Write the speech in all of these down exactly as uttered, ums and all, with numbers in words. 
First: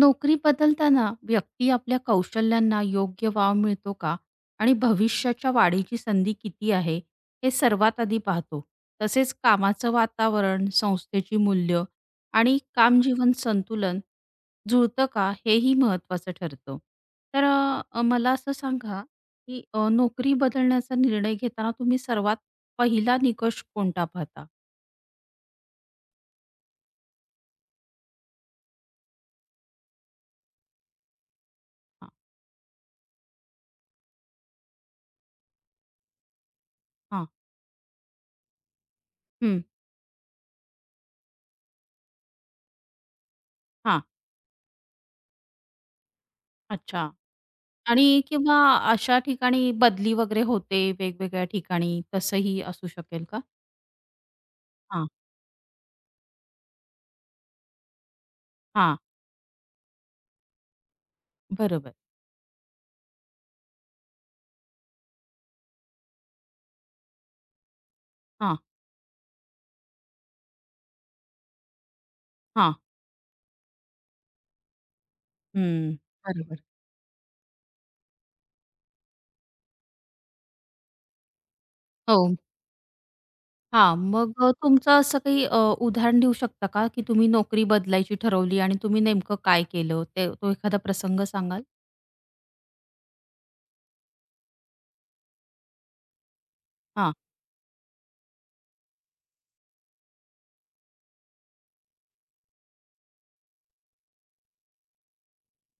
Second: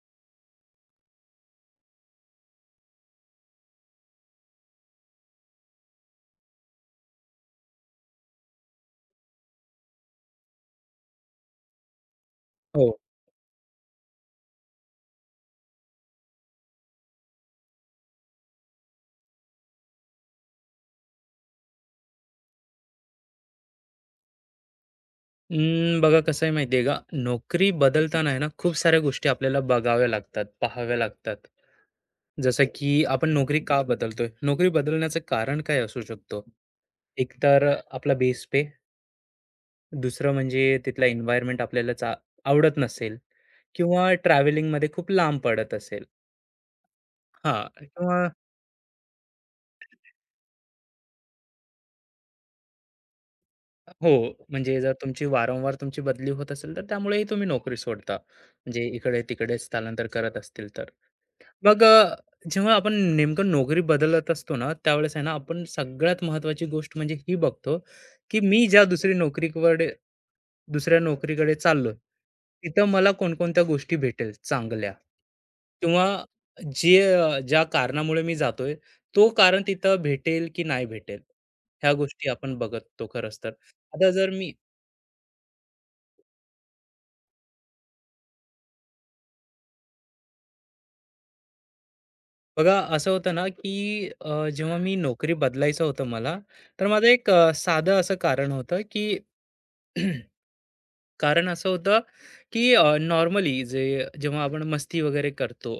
नोकरी बदलताना व्यक्ती आपल्या कौशल्यांना योग्य वाव मिळतो का आणि भविष्याच्या वाढीची संधी किती आहे हे सर्वात आधी पाहतो. तसेच कामाचं वातावरण, संस्थेची मूल्य आणि हो. कामजीवन संतुलन जुळतं का हेही महत्त्वाचं ठरतं. तर अ, मला असं सांगा, की अ, नोकरी बदलण्याचा निर्णय घेताना तुम्ही सर्वात पहिला निकष कोणता पाहता? अं, बघा कसं आहे माहिती का? नोकरी बदलताना आहे ना, खूप साऱ्या गोष्टी आपल्याला बघाव्या लागतात, पाहाव्या लागतात. हां. जसं की आपण नोकरी का बदलतोय? नोकरी बदलण्याचं कारण काय असू शकतो? हां. एक तर आपला बेस पे, हं, दुसरं म्हणजे तिथला एन्व्हायर्नमेंट आपल्याला चा आवडत नसेल हां. किंवा ट्रॅव्हलिंगमध्ये खूप लांब पडत असेल. अच्छा. हां. आणि किंवा किंवा अशा ठिकाणी बदली वगैरे होते वेगवेगळ्या ठिकाणी, तसंही असू शकेल का? हो, म्हणजे जर हां, तुमची वारंवार तुमची बदली होत असेल, तर त्यामुळेही तुम्ही नोकरी सोडता. म्हणजे हां. इकडे-तिकडे स्थलांतर करत असतील तर. मग बरोबर. अ, जेव्हा आपण नेमकं नोकरी बदलत असतो ना, त्यावेळेस आहे ना, आपण सगळ्यात महत्त्वाची गोष्ट म्हणजे ही बघतो, की हां, मी ज्या दुसरी नोकरीकडे दुसऱ्या नोकरीकडे चाललोय, हां. तिथं मला कोणकोणत्या गोष्टी भेटेल चांगल्या हं. किंवा बरोबर. जे अ, ज्या कारणामुळे मी जातोय, तो कारण तिथं भेटेल की नाही भेटेल, ह्या हो. गोष्टी आपण बघतो खरंच तर. हां. आता जर मग अ, मी तुमचं असं काही अ, उदाहरण देऊ शकता का, की तुम्ही नोकरी बदलायची ठरवली आणि तुम्ही नेमकं काय केलं? ते तो एखादा प्रसंग सांगाल? बघा असं होतं ना, की अ, जेव्हा मी नोकरी बदलायचं होतं मला, तर माझं हां, एक अ, साधं असं कारण होतं, की कारण असं होतं, की नॉर्मली जे जेव्हा आपण मस्ती वगैरे करतो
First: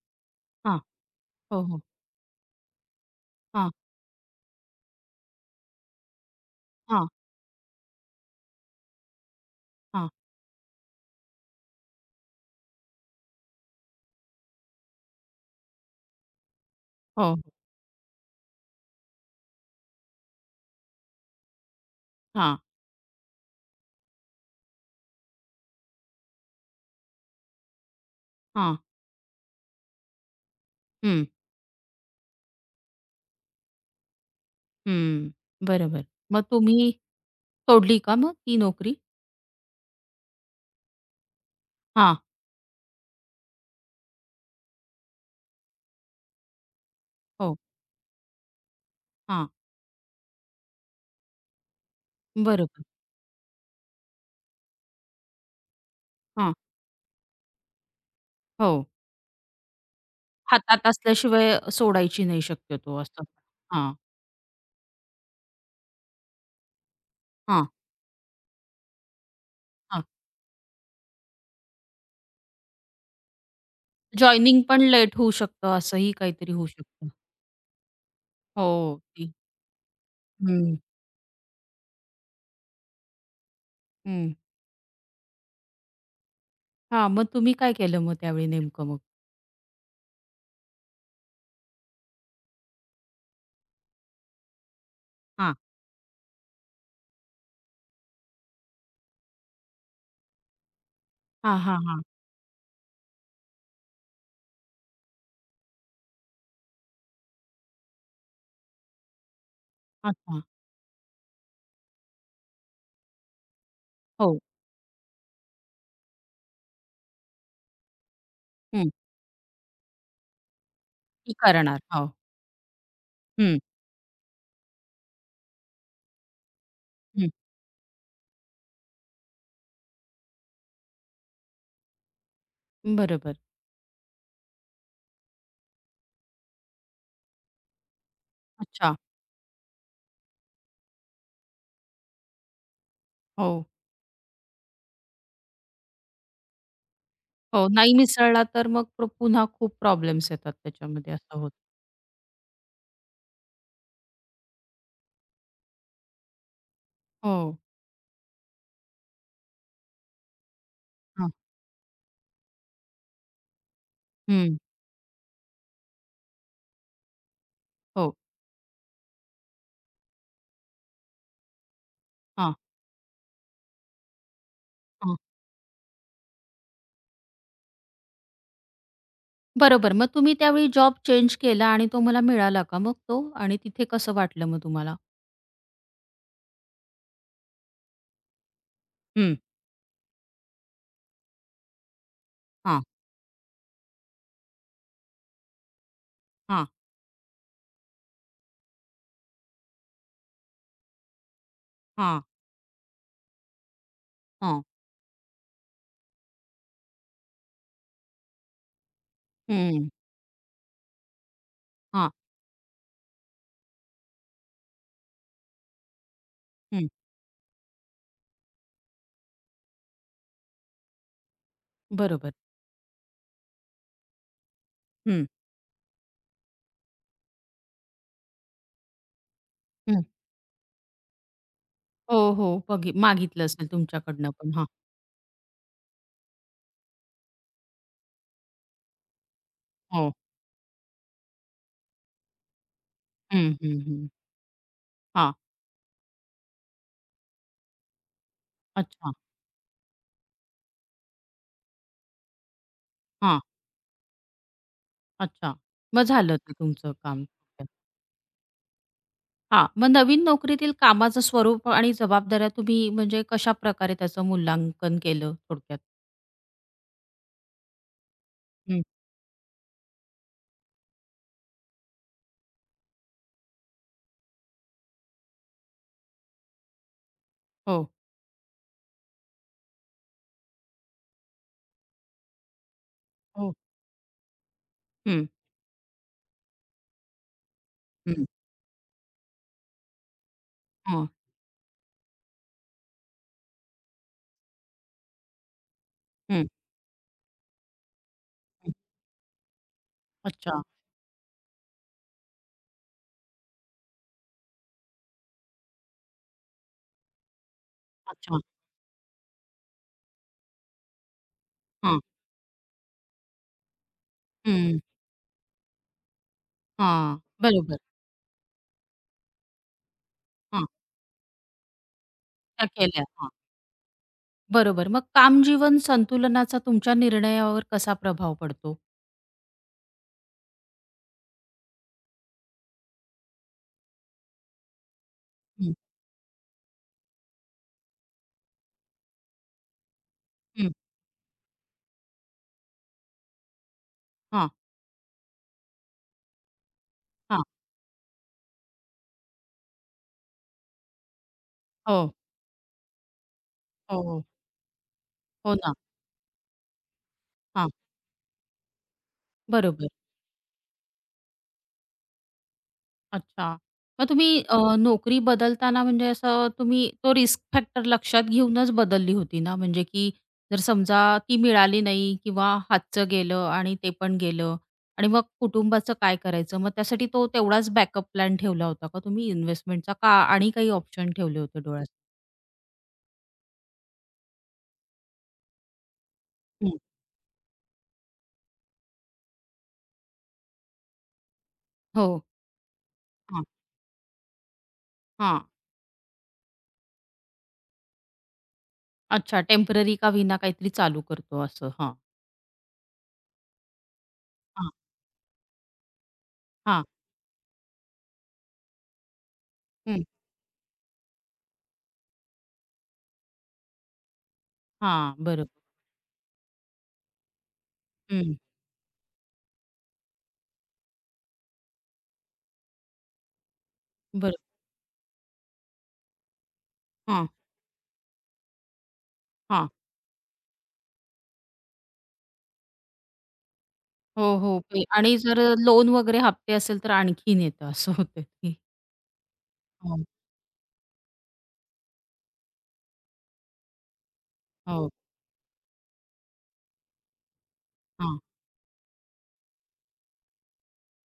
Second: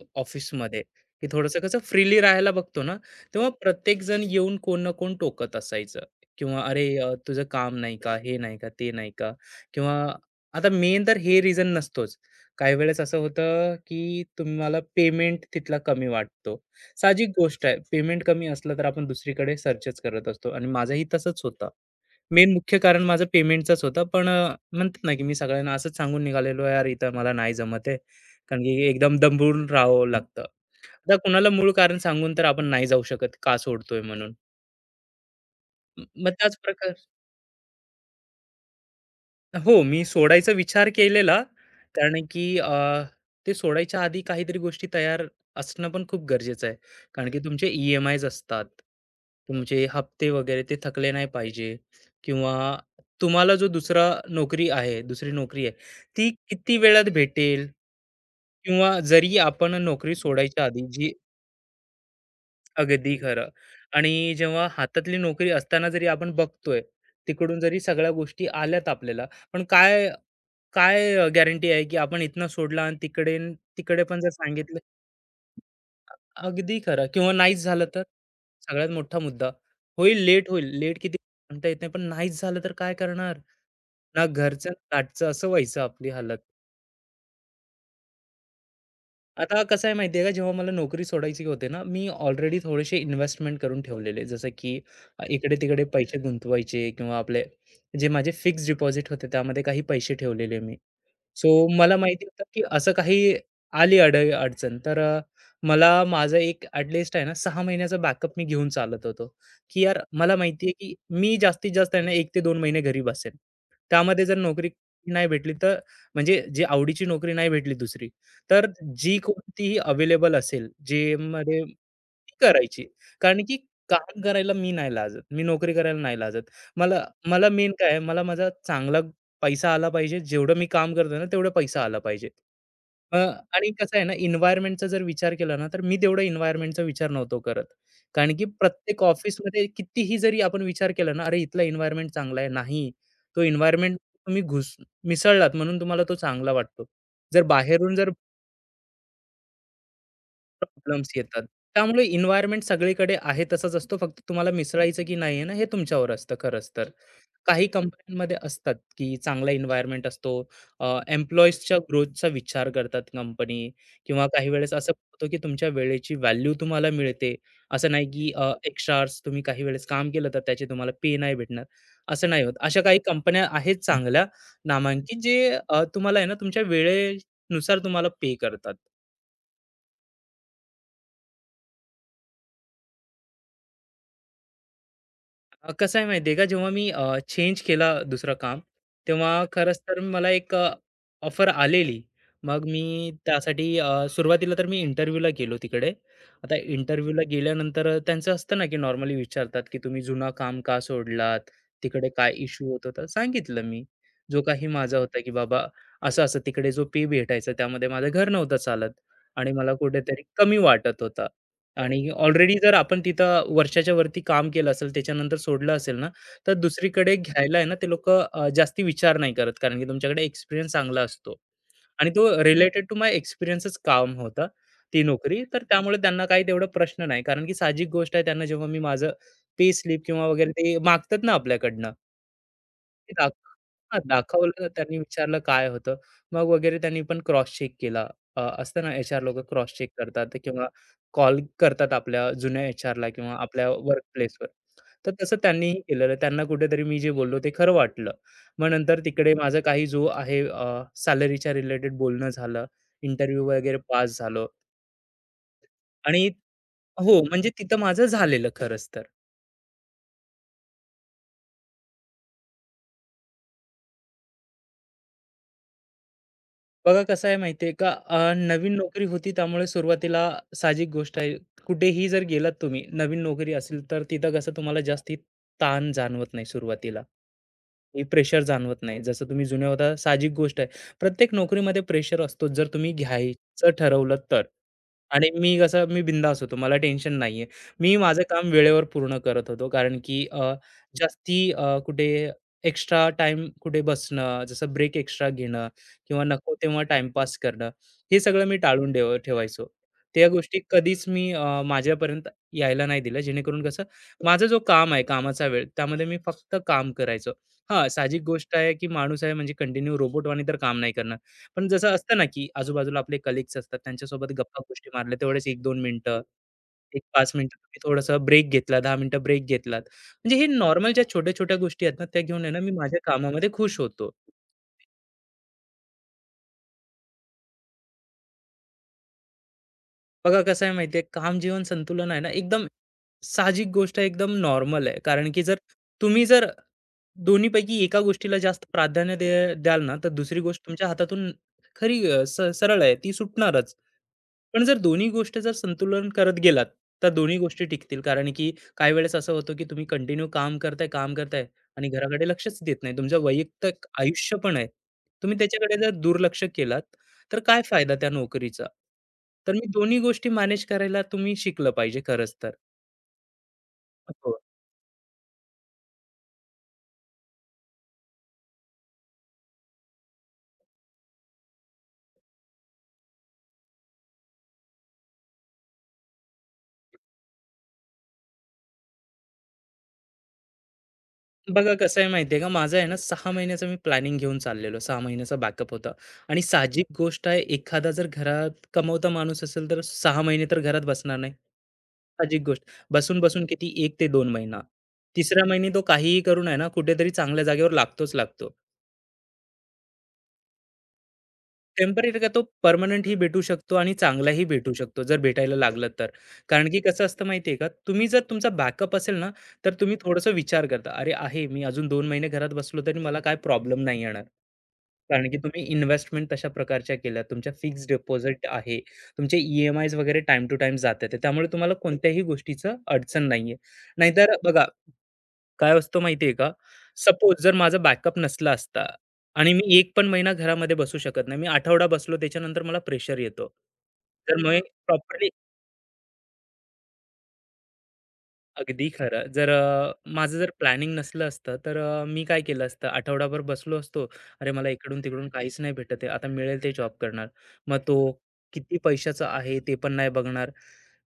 हां. ऑफिसमध्ये, की थोडंसं हो, कसं हो. फ्रीली राहायला बघतो ना, तेव्हा हां, प्रत्येकजण येऊन कोण ना कोण टोकत असायचं किंवा "अरे हां, अ, तुझं काम नाही का? हे नाही का? ते नाही का?" किंवा हां. आता मेन तर हे रिझन नसतोच. काही वेळेस असं होतं, की तुम्हाला पेमेंट तिथला कमी वाटतो. हो, साहजिक हो. गोष्ट आहे. पेमेंट कमी असलं तर आपण दुसरीकडे सर्चच करत असतो आणि माझंही तसंच होतं. मेन हां, मुख्य कारण माझं पेमेंटचंच होतं. पण अ, म्हणतात ना, की मी सगळ्यांना असंच सांगून निघालेलो, "यार, इथं मला नाही जमत आहे." कारण हां. की एकदम दंबून राहावं लागतं. आता हं, कुणाला मूळ कारण सांगून तर आपण नाही जाऊ शकत, का सोडतोय म्हणून. हं. म बरोबर. मग मग त्याच तुम्ही प्रकार सोडली का मग ती नोकरी? हो, मी सोडायचा विचार केलेला. हां. कारण की अ, ते सोडायच्या आधी काहीतरी गोष्टी तयार असणं पण खूप गरजेचं आहे. कारण की हो. तुमचे ई-एम-आयज असतात. हां. तुमचे हप्ते वगैरे ते थकले नाही पाहिजे किंवा बरोबर. तुम्हाला जो दुसरा नोकरी आहे, दुसरी नोकरी आहे, ती किती वेळात भेटेल? हो. किंवा जरी आपण नोकरी सोडायच्या आधी हातात जी असल्याशिवाय सोडायची नाही शक्यतो अगदी असं. खरं. हां, आणि जेव्हा हातातली नोकरी असताना जरी आपण बघतोय, तिकडून हां. जरी सगळ्या गोष्टी आल्यात आपल्याला, पण हां. काय काय अ, गॅरंटी आहे, की आपण इथनं सोडलं आणि तिकडे तिकडे पण जर जॉइनिंग सांगितलं पण लेट होऊ शकतं, असंही काहीतरी होऊ अगदी खरं शकतं. किंवा नाहीच झालं तर? सगळ्यात हो. मोठा ती मुद्दा. होईल, लेट होईल. हं. लेट किती सांगता येत नाही, पण नाहीच झालं तर काय करणार? ना हं. घरचं, ना असं व्हायचं आपली हालत. हां, मग तुम्ही काय केलं मग त्यावेळी नेमकं मग? आता कसं आहे माहिती आहे का, जेव्हा मला नोकरी सोडायची होते ना, मी ऑलरेडी थोडेसे इन्व्हेस्टमेंट करून ठेवलेले. जसं की अ, हां. इकडे-तिकडे पैसे गुंतवायचे किंवा आपले जे माझे फिक्स डिपॉझिट होते, त्यामध्ये काही पैसे ठेवलेले मी. सो हां, हां, मला हां. माहिती होतं की असं काही आली अड अडचण तर अ, मला माझं एक ॲटलीस्ट आहे ना सहा महिन्याचा बॅकअप मी घेऊन चालत होतो, की यार मला अच्छा. माहिती आहे की मी जास्तीत जास्त आहे ना एक ते दोन महिने घरी बसेन. त्यामध्ये जर हो. नोकरी नाही भेटली तर म्हणजे जी आवडीची नोकरी नाही भेटली दुसरी, तर हं. जी कोणतीही अवेलेबल असेल ती जेमध्ये करणार. हो. ती करायची. कारण की हं, काम करायला मी नाही लाजत. मी नोकरी करायला नाही लाजत. मला हं. मला मेन काय आहे मला माझा चांगला पैसा आला पाहिजे. जेवढं मी काम करतोय ना, तेवढा पैसा आला पाहिजे. अ, बरोबर. आणि कसं आहे ना, एन्व्हायर्नमेंटचा जर विचार केला ना, तर मी तेवढा एन्व्हायर्नमेंटचा विचार नव्हतो करत. कारण की अच्छा. प्रत्येक ऑफिसमध्ये कितीही जरी आपण विचार केला ना, "अरे, इथला एन्व्हायर्नमेंट चांगला आहे." नाही, तो हो. एन्व्हायर्नमेंट तुम्ही घुस मिसळलात म्हणून तुम्हाला तो चांगला वाटतो. जर हो, नाही बाहेरून जर मिसळला तर मग प्र पुन्हा खूप प्रॉब्लेम्स येतात प्रॉब्लेम्स त्याच्यामध्ये, असं येतात, होतं. त्यामुळे एन्व्हायर्नमेंट सगळीकडे आहे तसाच असतो. फक्त तुम्हाला मिसळायचं की नाही आहे ना, हे तुमच्यावर असतं खरंच तर. हो. काही कंपन्यांमध्ये असतात की चांगला एन्व्हायरमेंट असतो हां. एम्प्लॉईजच्या ग्रोथचा विचार करतात कंपनी किंवा काही हं. वेळेस असं होतं की तुमच्या वेळेची व्हॅल्यू तुम्हाला मिळते असं नाही हो. की एक्स्ट्रा आवर्स तुम्ही काही वेळेस काम केलं तर त्याचे तुम्हाला पे नाही भेटणार असं नाही होत अशा काही कंपन्या आहेत चांगल्या हां. नामांकित जे अ, तुम्हाला आहे ना तुमच्या वेळेनुसार तुम्हाला पे करतात. बरोबर. मग तुम्ही त्यावेळी जॉब चेंज केला आणि तो मला मिळाला का मग तो? आणि तिथे कसं वाटलं मग तुम्हाला? अ, कसं आहे माहिती का, जेव्हा मी चेंज केला दुसरं काम, तेव्हा हं. खरंच तर मला एक अ, ऑफर आलेली. मग मी हां, त्यासाठी अ, सुरुवातीला तर मी इंटरव्ह्यूला गेलो तिकडे. आता हां, इंटरव्ह्यूला गेल्यानंतर त्यांचं असतं ना, की नॉर्मली विचारतात, की "तुम्ही जुनं काम का सोडलात? तिकडे हां, काय इश्यू होत होता?" सांगितलं मी. जो हां, काही माझा होता, की बाबा असं-असं तिकडे जो पे भेटायचा त्यामध्ये माझं घर नव्हतं चालत आणि मला हं, कुठेतरी कमी वाटत होतं. आणि हां, ऑलरेडी जर आपण तिथं वर्षाच्या वरती काम केलं असेल, त्याच्यानंतर सोडलं असेल ना, तर हं, दुसरीकडे घ्यायला आहे ना, ते लोकं अ, जास्ती विचार नाही करत. कारण की तुमच्याकडे एक्सपिरियन्स चांगला असतो आणि तो बरोबर. रिलेटेड टू माय एक्सपिरियन्सच काम होता, ती हं. नोकरी. तर त्यामुळे त्यांना काही तेवढा प्रश्न नाही. कारण की साहजिक गोष्ट आहे त्यांना जेव्हा मी माझं पे स्लिप हं. किंवा वगैरे ते मागतात ना आपल्याकडनं. हो, हो. बघी ते दाख मागितलं असेल हां, तुमच्याकडनं पण. दाखवलं. हां. त्यांनी विचारलं काय होतं. मग वगैरे त्यांनी पण क्रॉस चेक केला. अ, असतं ना एच-आर लोकं क्रॉस चेक हो. करतात किंवा कॉल करतात आपल्या जुन्या एचआरला किंवा हं, आपल्या हं, हं. वर्कप्लेसवर. तर हां. तसं त्यांनीही केलेलं. त्यांना कुठेतरी मी जे बोललो ते खरं वाटलं. मग नंतर अच्छा. तिकडे माझा काही जो आहे अ, सॅलरीच्या रिलेटेड बोलणं झालं, हां. इंटरव्ह्यू वगैरे पास झालो अच्छा. मग आणि झालं ते तुमचं हो, काम. म्हणजे तिथं माझं झालेलं खरंच तर. हां. मग नवीन नोकरीतील कामाचं स्वरूप आणि जबाबदाऱ्या तुम्ही म्हणजे कशाप्रकारे त्याचं मूल्यांकन केलं थोडक्यात? बघा कसं आहे माहिती का, अ, नवीन हं. नोकरी होती त्यामुळे सुरुवातीला साहजिक गोष्ट आहे, कुठेही जर गेलात तुम्ही नवीन नोकरी असेल तर तिथं कसं तुम्हाला जास्ती ताण जाणवत नाही सुरुवातीला, हो. प्रेशर जाणवत नाही जसं तुम्ही जुन्या होता. साहजिक गोष्ट आहे, प्रत्येक नोकरीमध्ये प्रेशर असतो जर तुम्ही हो. घ्यायचं ठरवलं तर. हं, आणि मी कसं, मी बिंदास होतो, मला टेन्शन नाहीये. मी माझं हं. काम वेळेवर पूर्ण करत होतो, कारण की अ, हां. जास्ती अ, कुठे एक्स्ट्रा टाइम कुठे बसणं जसं ब्रेक एक्स्ट्रा घेणं किंवा हं. नको तेव्हा टाईमपास करणं, हे सगळं मी टाळून ठेव ठेवायचो. त्या गोष्टी अच्छा, कधीच मी अ, माझ्यापर्यंत यायला नाही दिलं. जेणेकरून कसं माझा जो काम आहे, कामाचा वेळ, त्यामध्ये मी फक्त काम करायचो. हां, साहजिक अच्छा. गोष्ट आहे, की माणूस आहे म्हणजे कंटिन्यू रोबोटवाणी तर काम नाही करणार. पण जसं हां. असतं ना, की आजूबाजूला आपले कलीग्स असतात, त्यांच्यासोबत हं. गप्पा-गोष्टी मारल्या, तेवढेच एक दोन मिनिटं, एक हां. पाच मिनिटं तुम्ही बरोबर. थोडासा ब्रेक घेतला, दहा मिनिटं ब्रेक घेतलात. म्हणजे हे हां. नॉर्मल ज्या छोट्या-छोट्या गोष्टी आहेत ना, त्या घेऊन आहे ना, त्या मी माझ्या केल्या. हां. कामामध्ये खुश होतो. बरोबर. मग कामजीवन संतुलनाचा तुमच्या निर्णयावर कसा प्रभाव पडतो? बघा कसं आहे माहितीये, काम जीवन संतुलन आहे ना, एकदम साहजिक गोष्ट आहे, एकदम नॉर्मल आहे. कारण की जर हं, तुम्ही जर दोन्हीपैकी एका गोष्टीला जास्त प्राधान्य दे द्याल ना, तर दुसरी गोष्ट हं. तुमच्या हातातून खरी, अ, स सरळ आहे, ती सुटणारच. हां, पण जर दोन्ही गोष्ट जर संतुलन करत गेलात, तर दोन्ही हां. गोष्टी टिकतील. कारण की काही वेळेस असं होतं, की तुम्ही कंटिन्यू काम करताय, काम करताय आणि हो, घराकडे लक्षच देत नाही. तुमचं वैयक्तिक हो, हो. आयुष्य पण आहे. तुम्ही हो ना. त्याच्याकडे जर दुर्लक्ष केलात, तर काय हां. फायदा त्या नोकरीचा? तर मी बरोबर. दोन्ही गोष्टी मॅनेज करायला तुम्ही शिकलं पाहिजे खरंच तर. अच्छा. मग हो. तुम्ही अ, नोकरी बदलताना म्हणजे असं तुम्ही तो रिस्क फॅक्टर लक्षात घेऊनच बदलली होती ना? म्हणजे की जर समजा ती मिळाली नाही किंवा हातचं गेलं आणि ते पण गेलं आणि मग कुटुंबाचं काय करायचं? मग त्यासाठी तो तेवढाच बॅकअप प्लॅन ठेवला होता का तुम्ही इन्व्हेस्टमेंटचा का, आणि काही ऑप्शन ठेवले होते बघा कसं डोळ्यासमोर? आहे माहिती का, माझं आहे ना सहा महिन्याचं मी प्लॅनिंग घेऊन चाललेलो. सहा महिन्याचा बॅकअप होता आणि हं. साहजिक गोष्ट आहे, एखादा जर घरात कमवता माणूस असेल, तर सहा महिने तर घरात बसणार नाही. हो. साहजिक गोष्ट. बसून-बसून हां, किती, एक ते दोन महिना. हां. तिसऱ्या महिने तो काहीही करून आहे ना, कुठेतरी चांगल्या जागेवर लागतोच लागतो. अच्छा, टेम्पररी का विना काहीतरी चालू करतो असं. हां, टेम्पररी का, तो पर्मनंटही भेटू शकतो आणि चांगलाही हां, भेटू शकतो, जर भेटायला लागलं तर. कारण की हां. कसं असतं माहिती आहे का, तुम्ही जर, तुमचा बॅकअप असेल ना, तर तुम्ही हं. थोडंसं विचार करता, "अरे आहे, मी अजून दोन महिने घरात बसलो तरी मला काय प्रॉब्लेम नाही येणार." हां, कारण की बरोबर. तुम्ही इन्व्हेस्टमेंट तशा प्रकारच्या केल्या, तुमच्या फिक्स्ड हं, डिपॉझिट आहे, तुमचे ई वगैरे टाईम टू टाईम जात आहेत. त्यामुळे तुम्हाला कोणत्याही गोष्टीचं अडचण नाहीये. बरोबर. नाहीतर बघा काय असतो माहिती आहे का? हां, सपोज जर माझा बॅकअप नसला असता आणि हां. मी एक पण महिना घरामध्ये बसू शकत नाही. मी आठवडा बसलो त्याच्यानंतर मला प्रेशर येतो. तर हो, मग हो. ते, आणि प्रॉपरली जर लोन वगैरे हप्ते असेल तर आणखीन येतं, असं होतं ते. अगदी खरं. जर, अ, हो, माझं जर प्लॅनिंग नसलं असतं, तर, अ, मी काय केलं असतं, आठवडाभर बसलो असतो. अरे, मला हो. इकडून-तिकडून काहीच नाही भेटत आहे. आता मिळेल ते जॉब करणार. मग तो हां, किती पैशाचा आहे ते पण नाही बघणार.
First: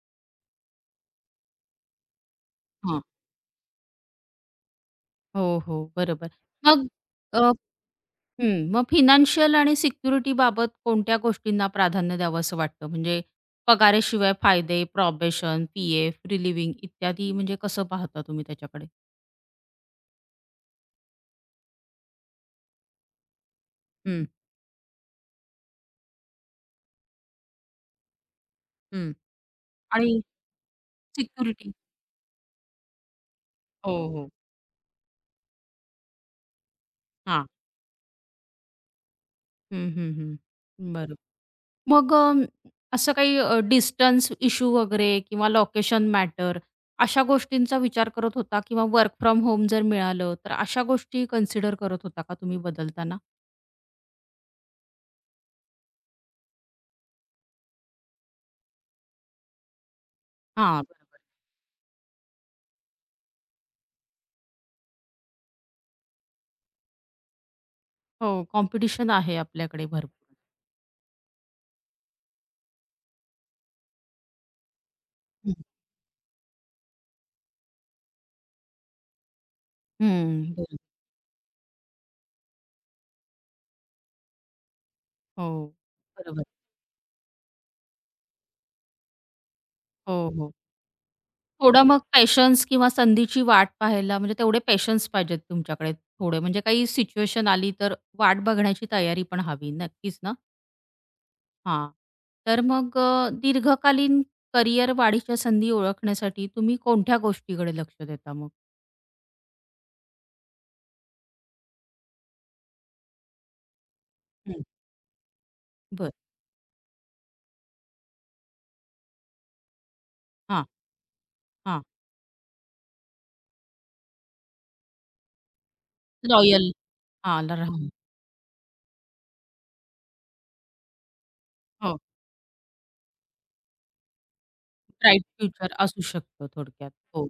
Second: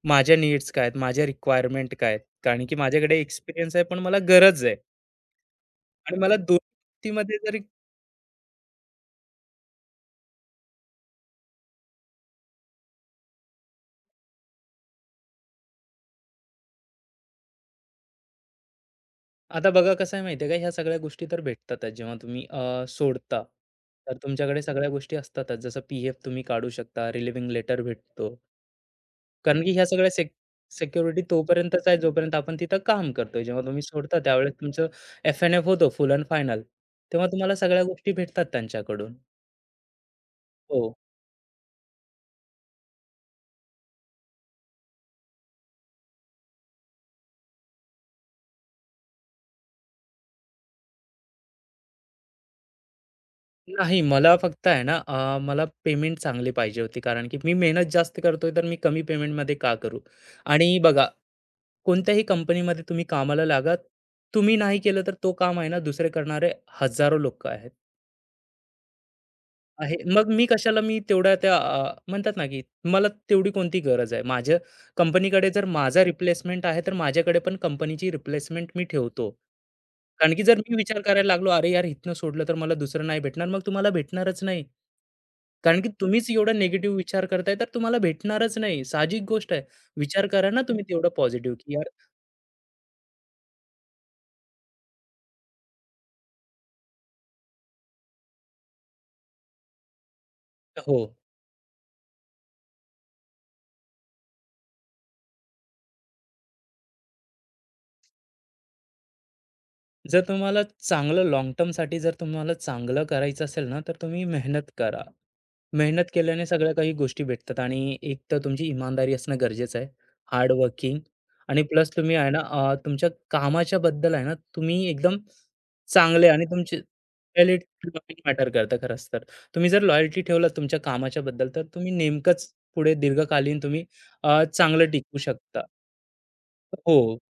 माझ्या नीड्स काय आहेत? माझ्या रिक्वायरमेंट काय आहेत? कारण की हां. माझ्याकडे एक्सपिरियन्स आहे, पण मला गरज आहे हो, हो. आणि बरोबर. मला मग दोन्हीमध्ये अ, हं. मग फायनान्शियल आणि सिक्युरिटीबाबत कोणत्या गोष्टींना प्राधान्य द्यावं असं वाटतं? म्हणजे पगाराशिवाय फायदे, प्रॉबेशन, पी एफ, रिलिव्हिंग इत्यादी, म्हणजे कसं पाहता तुम्ही त्याच्याकडे? आता बघा कसं आहे माहिती का, ह्या सगळ्या गोष्टी तर भेटतातच जेव्हा तुम्ही अ, सोडता. तर हं, तुमच्याकडे सगळ्या गोष्टी असतातच. जसं पी-एफ तुम्ही काढू शकता, रिलिव्हिंग लेटर भेटतो. हं. कारण की ह्या सगळ्या आणि सेक सिक्युरिटी सिक्युरिटी तोपर्यंतच आहे जोपर्यंत आपण तिथं काम करतोय. जेव्हा तुम्ही हो, सोडता हो. त्यावेळेस तुमचं एफ-एन-एफ होतो, फुल अँड फायनल. तेव्हा हां. तुम्हाला सगळ्या गोष्टी भेटतात त्यांच्याकडून. हं, हं, हो. हं. बरोबर. मग अ, असं काही अ, डिस्टन्स इश्यू वगैरे किंवा लोकेशन मॅटर, अशा गोष्टींचा विचार करत होता, किंवा वर्क फ्रॉम होम जर मिळालं, तर अशा गोष्टी कन्सिडर करत होता का तुम्ही बदलताना? नाही, मला फक्त आहे ना, अ, मला पेमेंट चांगली पाहिजे होती. कारण की मी मेहनत जास्त करतोय तर मी कमी पेमेंटमध्ये का करू? आणि हां, बघा, बरोबर. कोणत्याही कंपनीमध्ये तुम्ही कामाला लागा, तुम्ही नाही केलं तर तो काम आहे ना, दुसरे करणारे हजारो लोकं आहेत. हो, कॉम्पिटिशन आहे आपल्याकडे आहे. मग भरपूर. मी कशाला, मी तेवढ्या त्या अ, म्हणतात ना, की मला तेवढी कोणती गरज आहे. माझ्या कंपनीकडे हं, जर माझा रिप्लेसमेंट आहे, तर माझ्याकडे पण कंपनीची रिप्लेसमेंट मी ठेवतो. कारण की हं, जर मी बरोबर. विचार करायला लागलो, "अरे यार, इथनं सोडलं तर मला दुसरं नाही भेटणार." मग तुम्हाला भेटणारच नाही. हो, कारण की तुम्हीच एवढा बरोबर. निगेटिव्ह विचार करताय, तर तुम्हाला भेटणारच नाही. साहजिक गोष्ट आहे. विचार हो, करा हो. ना तुम्ही तेवढा पॉझिटिव्ह, की थोडं यार, मग पेशन्स किंवा संधीची वाट पाहायला, म्हणजे तेवढे पेशन्स पाहिजेत तुमच्याकडे थोडे, म्हणजे काही सिच्युएशन आली तर वाट बघण्याची तयारी पण हवी. नक्कीच ना? हो. हां. तर मग अ, दीर्घकालीन करिअर वाढीच्या संधी ओळखण्यासाठी तुम्ही कोणत्या गोष्टीकडे लक्ष देता मग? जर तुम्हाला चांगलं लाँग टर्मसाठी, जर तुम्हाला चांगलं करायचं असेल ना, तर तुम्ही हं. मेहनत करा. मेहनत बरं. केल्याने सगळ्या काही गोष्टी भेटतात आणि एक तर तुमची इमानदारी असणं गरजेचं आहे, हार्ड हां, वर्किंग आणि हां. प्लस तुम्ही आहे ना, अ, तुमच्या कामाच्या बद्दल आहे ना, तुम्ही एकदम चांगले आणि लॉयल. तुमची हां, ल राहणं. लॉयल्टी मॅटर करतं खरंच तर. तुम्ही जर लॉयल्टी ठेवलात तुमच्या कामाच्या बद्दल, तर तुम्ही हो. नेमकंच पुढे दीर्घकालीन तुम्ही अ, चांगलं टिकू ब्राईट शकता. फ्युचर असू शकतं थोडक्यात. हो. हो.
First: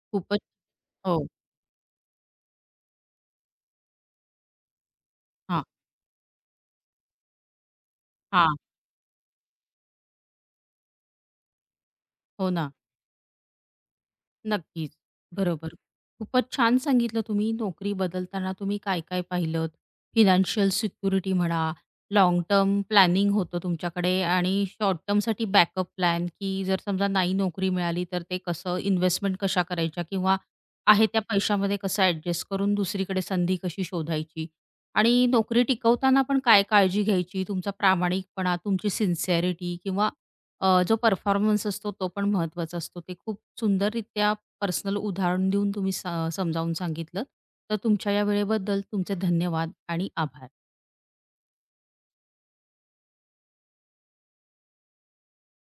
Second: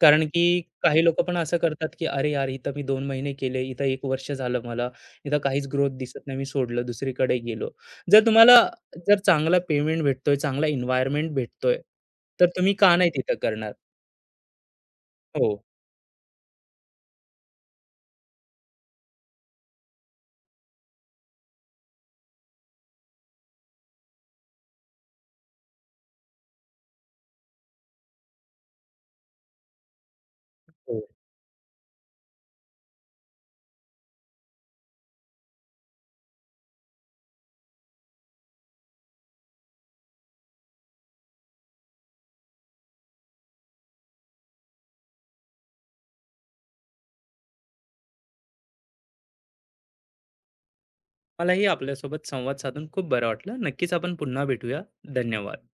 कारण खूपच की काही लोकं हो. पण असं करतात, की "अरे यार, इथं मी दोन महिने केले, इथं एक वर्ष झालं मला, इथं हां, काहीच ग्रोथ दिसत नाही, मी सोडलं, दुसरीकडे गेलो." जर तुम्हाला हां. जर चांगला पेमेंट भेटतोय, चांगला एन्व्हायर्नमेंट भेटतोय, तर हो ना. तुम्ही का नाही तिथं करणार? नक्कीच. हो, बरोबर. खूपच छान सांगितलं. तुम्ही नोकरी बदलताना तुम्ही काय-काय पाहिलत? फिनान्शियल सिक्युरिटी म्हणा, लॉंग टर्म प्लॅनिंग होतं तुमच्याकडे, आणि शॉर्ट टर्मसाठी बॅकअप प्लॅन, की जर समजा नाही नोकरी मिळाली तर ते कसं, इन्व्हेस्टमेंट कशा करायच्या, किंवा हो. आहे त्या पैशामध्ये कसं ॲडजस्ट करून दुसरीकडे संधी कशी शोधायची? आणि नोकरी टिकवताना पण काय काळजी घ्यायची? तुमचा प्रामाणिकपणा, तुमची सिन्सिअरिटी, किंवा अ, जो परफॉर्मन्स असतो तो पण महत्त्वाचा असतो. ते खूप सुंदररित्या पर्सनल उदाहरण देऊन तुम्ही सा समजावून सांगितलं. तर तुमच्या या वेळेबद्दल तुमचे धन्यवाद आणि आभार. मलाही आपल्यासोबत संवाद साधून खूप बरं वाटलं. नक्कीच आपण पुन्हा भेटूया. धन्यवाद.